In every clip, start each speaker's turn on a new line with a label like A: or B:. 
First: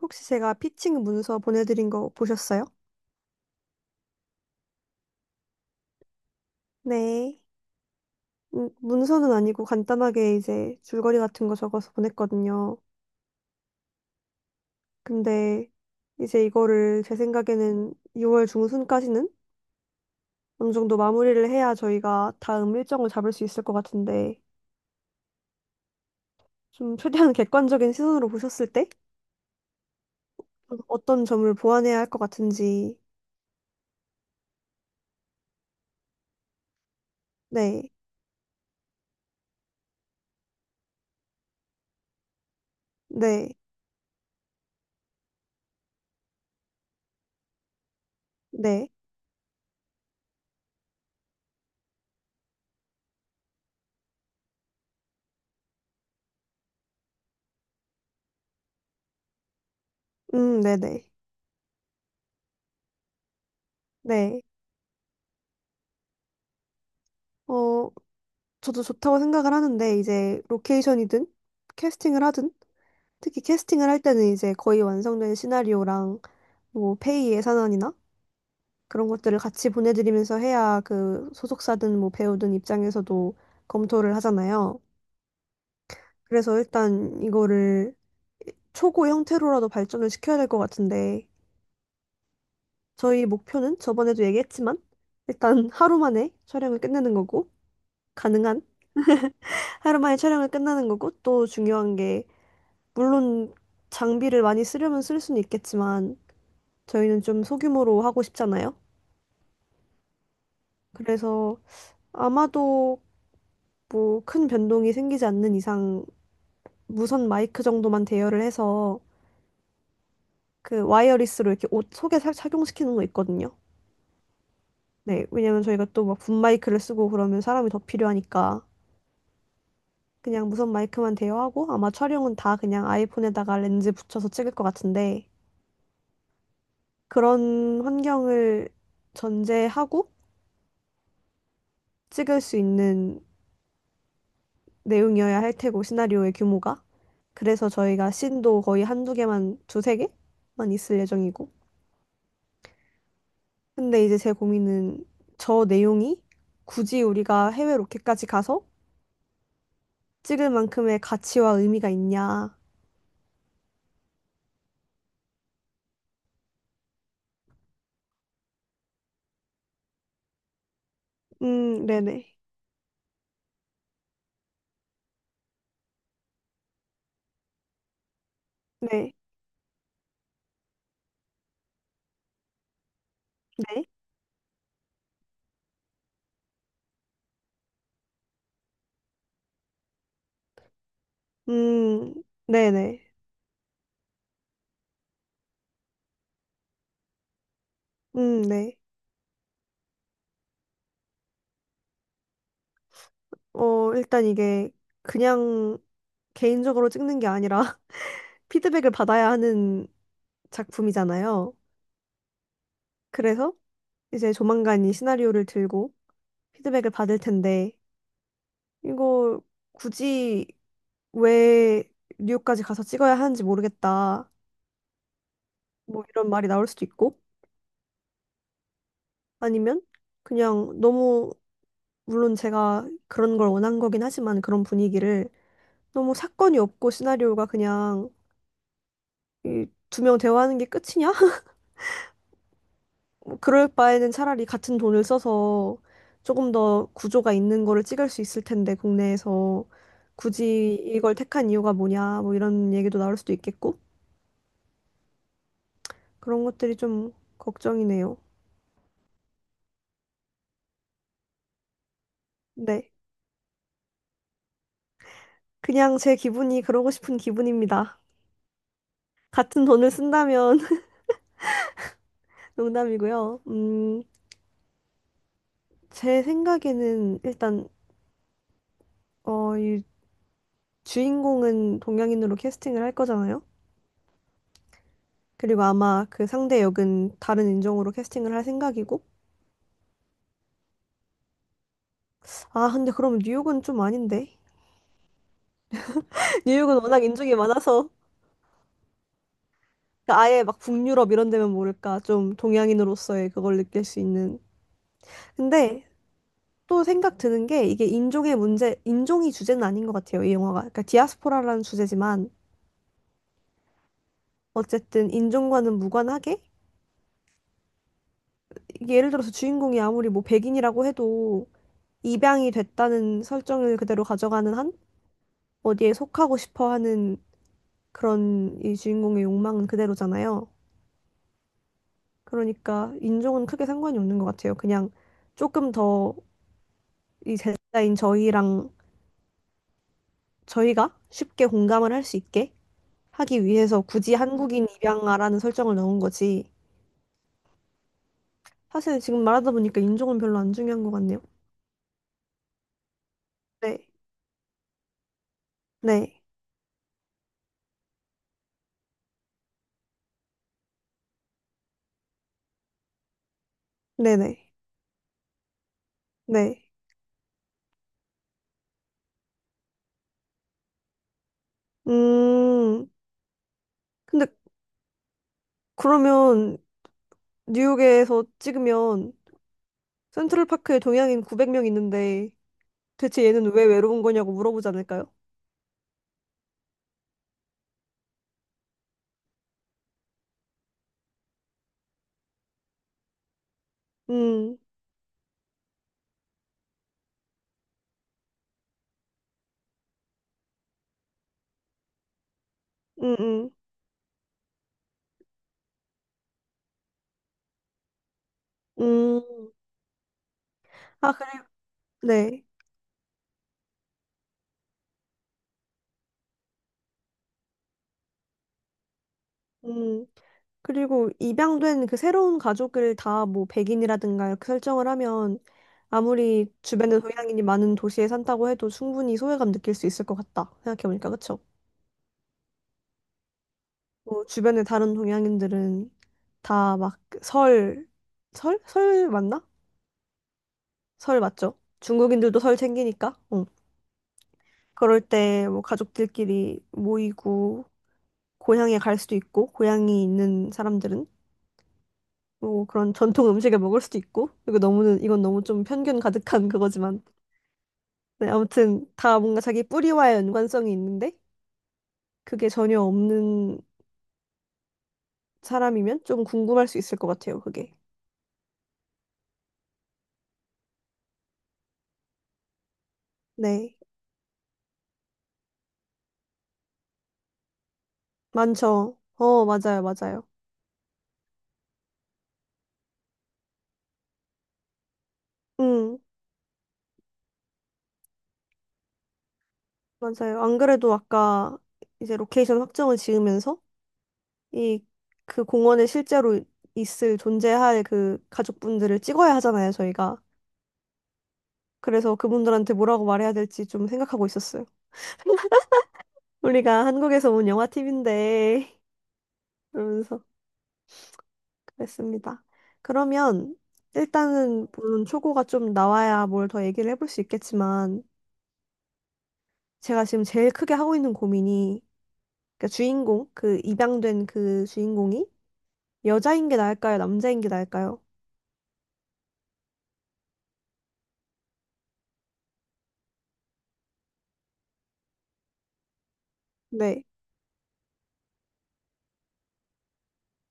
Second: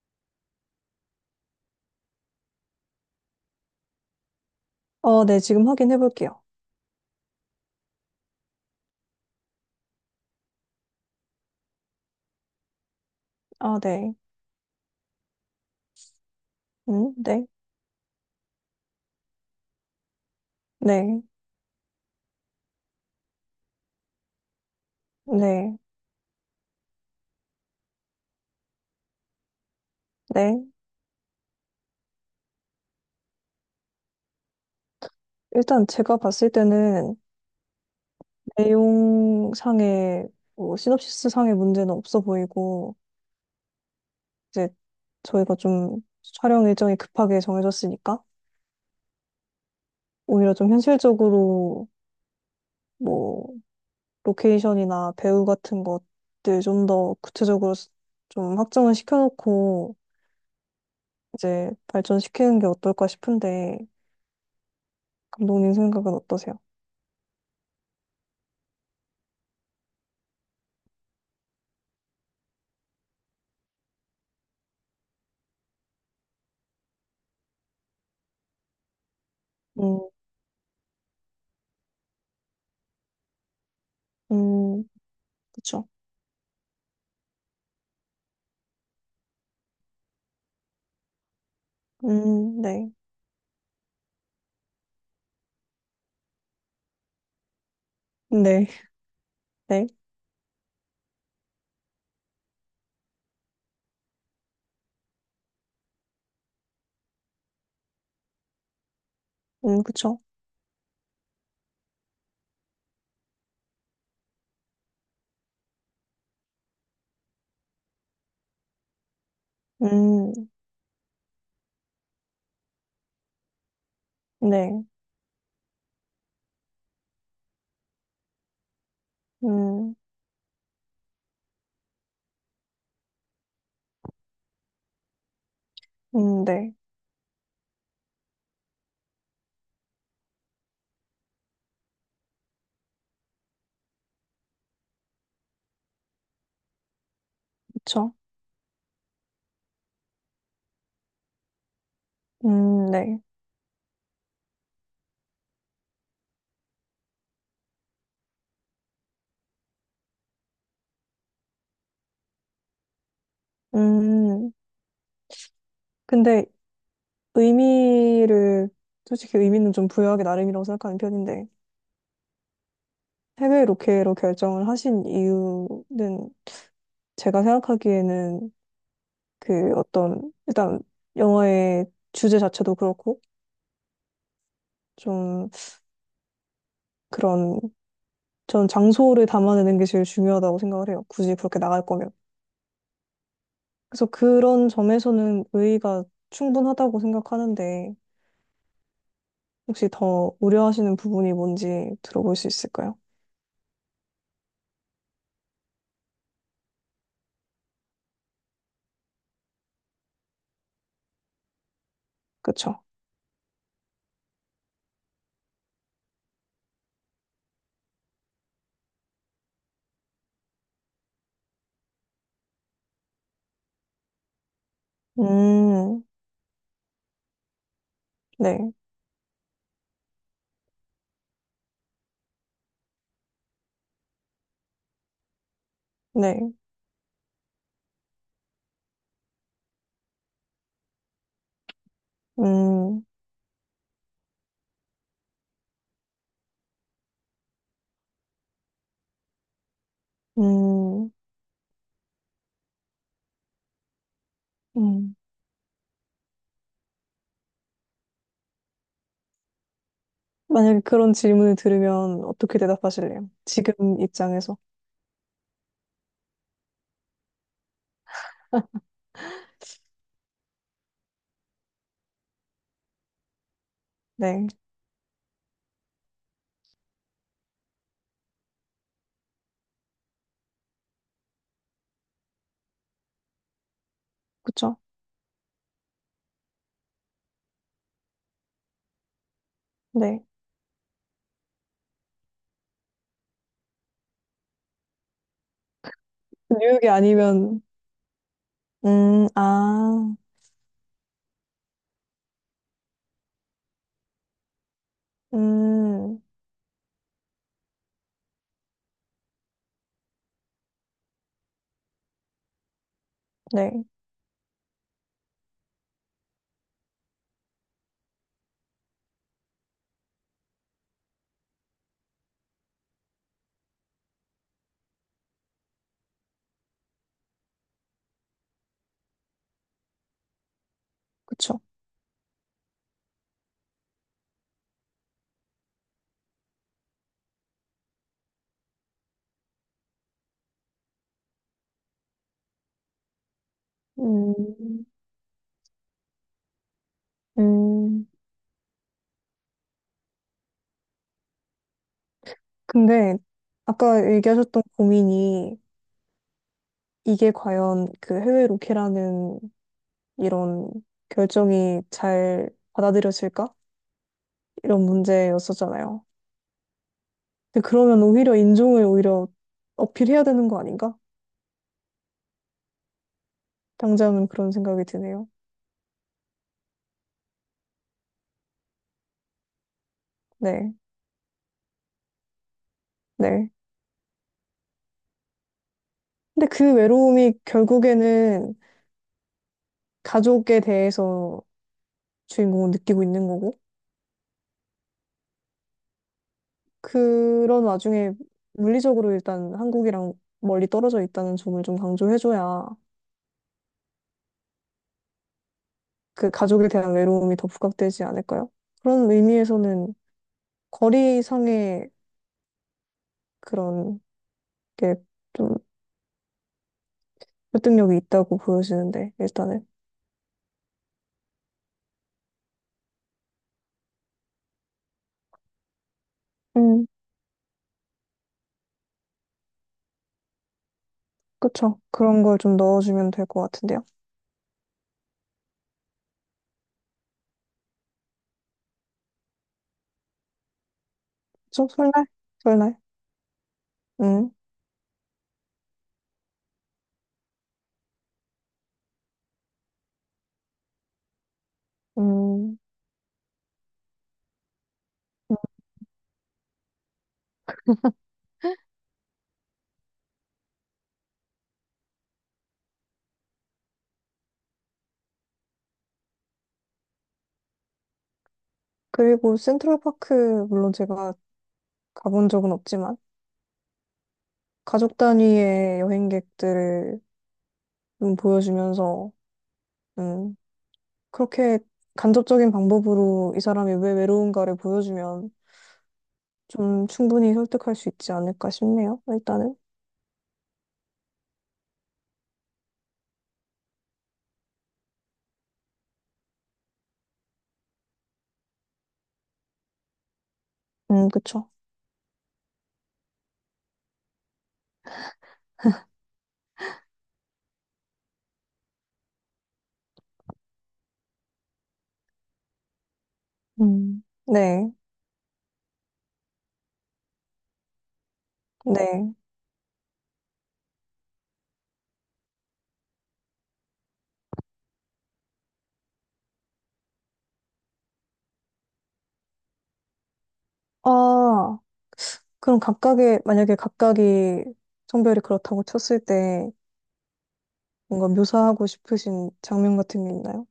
A: 혹시 제가 피칭 문서 보내드린 거 보셨어요?
B: 어, 네, 지금 확인해 볼게요.
A: 네. 문서는 아니고 간단하게 이제 줄거리 같은 거 적어서 보냈거든요.
B: 아, 네.
A: 근데 이제 이거를 제
B: 네.
A: 생각에는 6월 중순까지는 어느 정도
B: 네.
A: 마무리를 해야 저희가 다음 일정을 잡을 수 있을 것 같은데
B: 네.
A: 좀 최대한 객관적인 시선으로 보셨을 때
B: 네.
A: 어떤 점을 보완해야 할 것 같은지.
B: 일단 제가 봤을 때는
A: 네.
B: 내용상의 뭐 시놉시스상의 문제는 없어 보이고
A: 네.
B: 이제 저희가 좀 촬영 일정이 급하게 정해졌으니까
A: 네.
B: 오히려 좀 현실적으로 뭐 로케이션이나 배우 같은 것들 좀 더 구체적으로 좀 확정을 시켜놓고
A: 네네.
B: 이제 발전시키는 게 어떨까 싶은데
A: 네. 네.
B: 감독님 생각은 어떠세요?
A: 어, 저도 좋다고 생각을 하는데 이제 로케이션이든 캐스팅을 하든, 특히 캐스팅을 할 때는 이제 거의 완성된 시나리오랑 뭐 페이 예산안이나 그런 것들을 같이
B: 음,
A: 보내드리면서 해야 그 소속사든 뭐 배우든 입장에서도 검토를 하잖아요.
B: 음. 그쵸.
A: 그래서 일단 이거를 초고 형태로라도 발전을 시켜야 될 것 같은데.
B: 네.
A: 저희 목표는 저번에도 얘기했지만 일단 하루 만에 촬영을 끝내는 거고 가능한
B: 네. 네.
A: 하루 만에 촬영을 끝내는 거고, 또 중요한 게 물론 장비를 많이 쓰려면 쓸 수는 있겠지만 저희는 좀 소규모로 하고 싶잖아요.
B: 그쵸.
A: 그래서 아마도 뭐 큰 변동이 생기지 않는 이상 무선 마이크 정도만 대여를 해서,
B: 음,
A: 그 와이어리스로 이렇게 옷 속에 착용시키는 거 있거든요.
B: 네.
A: 네, 왜냐면 저희가 또 막 붐 마이크를 쓰고 그러면 사람이 더 필요하니까
B: 음,
A: 그냥 무선 마이크만 대여하고, 아마 촬영은 다 그냥 아이폰에다가 렌즈 붙여서 찍을 것 같은데,
B: 네.
A: 그런 환경을 전제하고 찍을 수 있는 내용이어야 할 테고, 시나리오의 규모가. 그래서 저희가
B: 그쵸.
A: 씬도 거의 한두 개만 두세 개만 있을 예정이고.
B: 네.
A: 근데 이제 제 고민은 저 내용이 굳이 우리가 해외 로켓까지 가서 찍을 만큼의 가치와 의미가 있냐.
B: 음, 근데 의미를, 솔직히 의미는 좀 부여하기 나름이라고 생각하는 편인데,
A: 네네.
B: 해외 로케로 결정을 하신 이유는 제가 생각하기에는
A: 네.
B: 그 어떤, 일단 영화의 주제 자체도 그렇고,
A: 네.
B: 좀 그런, 전 장소를 담아내는 게 제일 중요하다고 생각을 해요. 굳이 그렇게 나갈 거면.
A: 음 네네.
B: 그래서 그런 점에서는 의의가 충분하다고 생각하는데
A: 음. 네.
B: 혹시 더 우려하시는 부분이 뭔지 들어볼 수 있을까요?
A: 어, 일단 이게 그냥 개인적으로 찍는 게 아니라 피드백을 받아야 하는 작품이잖아요.
B: 그쵸?
A: 그래서 이제 조만간 이 시나리오를 들고 피드백을 받을 텐데, 이거 굳이 왜 뉴욕까지 가서 찍어야 하는지 모르겠다,
B: 음,
A: 뭐 이런 말이 나올 수도 있고.
B: 네,
A: 아니면 그냥 너무, 물론 제가 그런 걸 원한 거긴 하지만 그런 분위기를, 너무
B: 네,
A: 사건이 없고 시나리오가 그냥 두 명 대화하는 게 끝이냐?
B: 음,
A: 그럴 바에는 차라리 같은 돈을 써서 조금 더 구조가 있는 거를 찍을 수 있을 텐데 국내에서, 굳이
B: 음,
A: 이걸 택한 이유가 뭐냐 뭐 이런 얘기도 나올 수도 있겠고.
B: 음.
A: 그런 것들이 좀 걱정이네요.
B: 만약에 그런 질문을 들으면 어떻게
A: 네.
B: 대답하실래요? 지금 입장에서.
A: 그냥 제 기분이 그러고 싶은 기분입니다. 같은 돈을 쓴다면 농담이고요.
B: 네,
A: 제 생각에는 일단, 어, 이 주인공은 동양인으로 캐스팅을 할 거잖아요.
B: 그쵸?
A: 그리고 아마 그 상대 역은 다른 인종으로 캐스팅을 할 생각이고.
B: 네.
A: 아, 근데 그럼 뉴욕은 좀 아닌데. 뉴욕은
B: 뉴욕이
A: 워낙 인종이
B: 아니면,
A: 많아서,
B: 아,
A: 아예 막 북유럽 이런 데면 모를까. 좀 동양인으로서의 그걸 느낄 수 있는. 근데
B: 음,
A: 또 생각 드는 게, 이게 인종의 문제, 인종이 주제는 아닌 것 같아요, 이 영화가. 그러니까 디아스포라라는 주제지만
B: 네,
A: 어쨌든 인종과는 무관하게, 이게 예를 들어서 주인공이 아무리 뭐 백인이라고 해도 입양이 됐다는 설정을 그대로 가져가는 한 어디에 속하고 싶어 하는 그런 이 주인공의 욕망은 그대로잖아요.
B: 그쵸?
A: 그러니까 인종은 크게 상관이 없는 것 같아요. 그냥 조금 더 이 제자인 저희랑, 저희가 쉽게 공감을 할 수 있게 하기 위해서 굳이 한국인
B: 음,
A: 입양아라는 설정을 넣은 거지.
B: 음.
A: 사실 지금 말하다 보니까 인종은 별로 안 중요한 것 같네요.
B: 근데
A: 네.
B: 아까 얘기하셨던 고민이
A: 네.
B: 이게 과연 그 해외 로케라는 이런 결정이 잘 받아들여질까?
A: 네네.
B: 이런 문제였었잖아요.
A: 네. 네.
B: 근데 그러면 오히려 인종을 오히려 어필해야 되는 거 아닌가?
A: 음, 근데
B: 당장은 그런 생각이 드네요.
A: 그러면 뉴욕에서 찍으면
B: 네,
A: 센트럴파크에 동양인 900명 있는데 대체
B: 네.
A: 얘는 왜 외로운 거냐고 물어보지 않을까요?
B: 근데 그 외로움이 결국에는 가족에 대해서 주인공은 느끼고 있는 거고,
A: 음.
B: 그런 와중에 물리적으로 일단 한국이랑 멀리 떨어져 있다는 점을 좀 강조해줘야
A: 음. 음.
B: 그 가족에 대한 외로움이 더 부각되지 않을까요? 그런
A: 음.
B: 의미에서는
A: 아, 그래요?
B: 거리상의
A: 네.
B: 그런 게 좀 설득력이 있다고 보여지는데, 일단은.
A: 음. 그리고 입양된 그 새로운 가족을 다 뭐 백인이라든가 이렇게 설정을 하면, 아무리
B: 음,
A: 주변에 동양인이 많은 도시에 산다고 해도 충분히 소외감 느낄 수 있을 것 같다. 생각해보니까 그쵸?
B: 그쵸. 그런 걸 좀 넣어주면 될 것 같은데요.
A: 뭐 주변에 다른 동양인들은 다막 그 설, 설? 설 맞나? 설 맞죠?
B: 좀 설날?
A: 중국인들도 설
B: 설날?
A: 챙기니까. 응.
B: 음,
A: 그럴 때 뭐 가족들끼리 모이고 고향에 갈 수도 있고, 고향이 있는 사람들은
B: 음.
A: 뭐 그런 전통 음식을 먹을 수도 있고. 그리고 너무는, 이건 너무 좀 편견 가득한 그거지만, 네, 아무튼 다 뭔가 자기 뿌리와의 연관성이 있는데 그게 전혀 없는 사람이면 좀 궁금할 수 있을 것 같아요, 그게.
B: 그리고 센트럴파크, 물론 제가 가본 적은 없지만,
A: 네.
B: 가족 단위의 여행객들을 좀
A: 많죠.
B: 보여주면서,
A: 어, 맞아요 맞아요.
B: 음, 그렇게 간접적인 방법으로 이 사람이 왜 외로운가를 보여주면
A: 음.
B: 좀 충분히 설득할 수 있지 않을까 싶네요. 일단은.
A: 맞아요. 안 그래도 아까 이제 로케이션 확정을 지으면서 이, 그 공원에 실제로 있을, 존재할 그 가족분들을 찍어야 하잖아요 저희가.
B: 그쵸.
A: 그래서 그분들한테 뭐라고 말해야 될지 좀 생각하고 있었어요. 우리가 한국에서 온 영화 팁인데 그러면서 그랬습니다. 그러면
B: 음. 네,
A: 일단은 물론 초고가 좀 나와야 뭘 더 얘기를 해볼 수 있겠지만,
B: 네.
A: 제가 지금 제일 크게 하고 있는 고민이, 그러니까 주인공, 그 입양된 그 주인공이 여자인 게 나을까요? 남자인 게 나을까요?
B: 아, 그럼 각각의, 만약에 각각이 성별이 그렇다고 쳤을 때
A: 네.
B: 뭔가 묘사하고 싶으신 장면 같은 게 있나요?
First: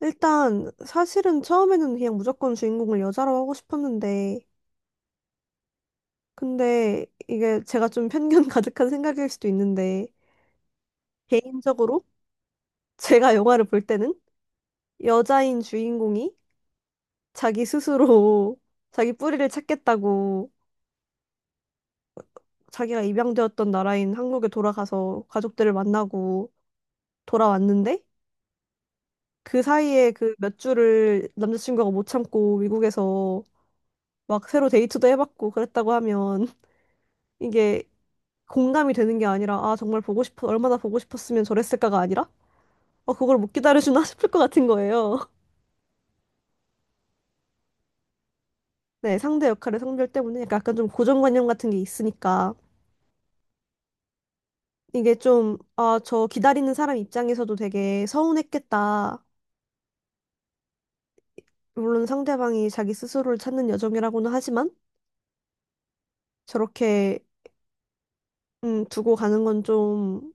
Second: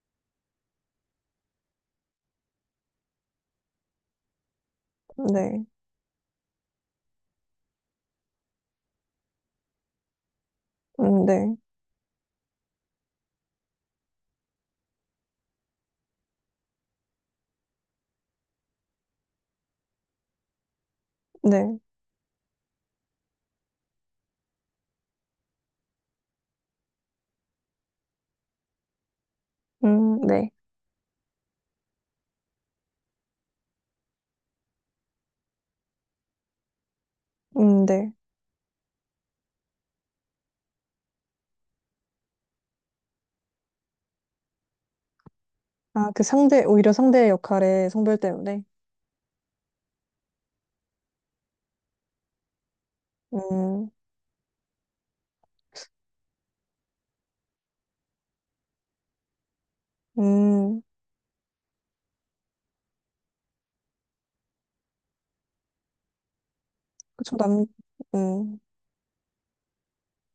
A: 일단 사실은 처음에는 그냥 무조건 주인공을 여자로 하고 싶었는데,
B: 네,
A: 근데 이게 제가 좀 편견 가득한 생각일 수도 있는데,
B: 네,
A: 개인적으로 제가 영화를 볼 때는 여자인 주인공이 자기 스스로 자기 뿌리를 찾겠다고
B: 네,
A: 자기가 입양되었던 나라인 한국에 돌아가서 가족들을 만나고 돌아왔는데, 그 사이에 그
B: 네,
A: 몇 주를 남자친구가 못 참고 미국에서 막 새로 데이트도 해봤고 그랬다고 하면 이게
B: 네.
A: 공감이 되는 게 아니라, 아 정말 보고 싶어 얼마나 보고 싶었으면 저랬을까가 아니라, 어 그걸 못 기다려주나 싶을 것 같은 거예요.
B: 아, 그 상대, 오히려 상대의 역할의 성별 때문에.
A: 네, 상대 역할의 성별 때문에 약간 좀 고정관념 같은 게 있으니까
B: 음,
A: 이게 좀, 아, 저 기다리는 사람 입장에서도 되게 서운했겠다.
B: 음,
A: 물론 상대방이 자기 스스로를 찾는 여정이라고는 하지만 저렇게
B: 그쵸, 음,
A: 두고 가는 건 좀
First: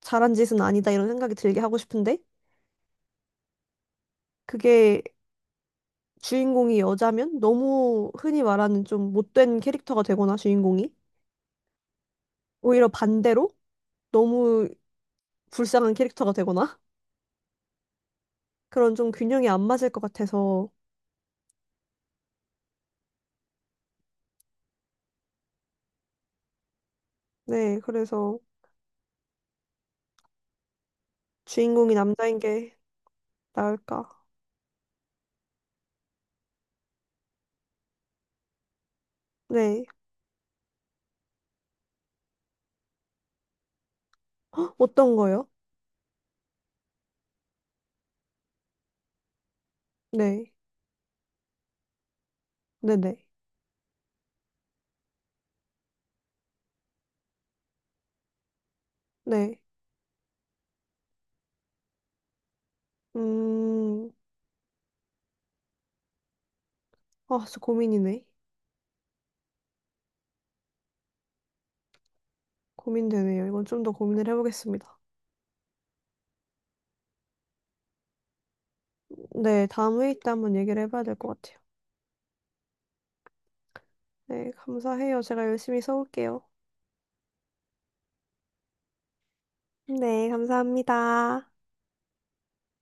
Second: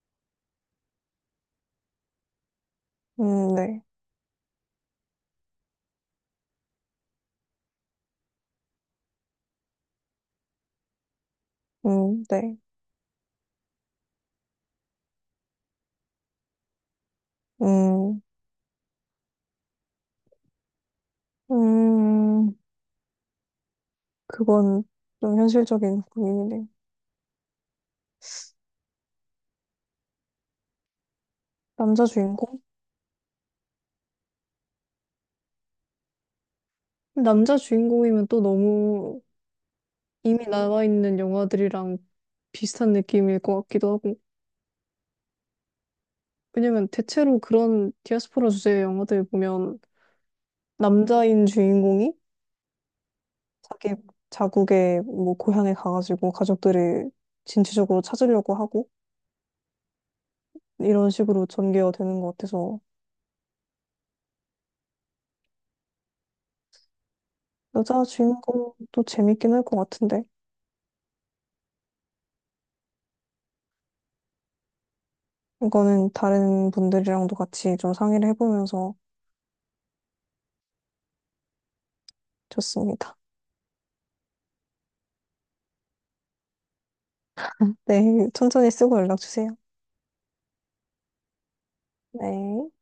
A: 잘한 짓은 아니다, 이런 생각이 들게 하고 싶은데,
B: 네,
A: 그게 주인공이 여자면 너무 흔히 말하는 좀 못된 캐릭터가 되거나, 주인공이
B: 네,
A: 오히려 반대로 너무 불쌍한 캐릭터가 되거나,
B: 음,
A: 그런 좀 균형이 안 맞을 것 같아서.
B: 음. 그건 좀 현실적인 고민이네.
A: 네, 그래서 주인공이
B: 남자
A: 남자인
B: 주인공?
A: 게 나을까?
B: 남자 주인공이면 또 너무
A: 네.
B: 이미 나와 있는 영화들이랑 비슷한 느낌일 것 같기도 하고.
A: 헉, 어떤 거요?
B: 왜냐면 대체로 그런 디아스포라 주제의 영화들 보면
A: 네.
B: 남자인 주인공이
A: 네네.
B: 자기 자국의 뭐 고향에 가가지고 가족들을 진취적으로 찾으려고 하고
A: 네.
B: 이런 식으로 전개가 되는 것 같아서
A: 음, 아, 진짜
B: 여자
A: 고민이네.
B: 주인공도 재밌긴 할 것 같은데
A: 고민되네요. 이건 좀 더 고민을 해보겠습니다.
B: 이거는 다른 분들이랑도 같이 좀 상의를 해보면서
A: 네, 다음 회의 때 한번 얘기를 해봐야 될 것 같아요.
B: 좋습니다.
A: 네, 감사해요. 제가 열심히 써올게요.
B: 네, 천천히 쓰고 연락 주세요.
A: 네, 감사합니다.
B: 네.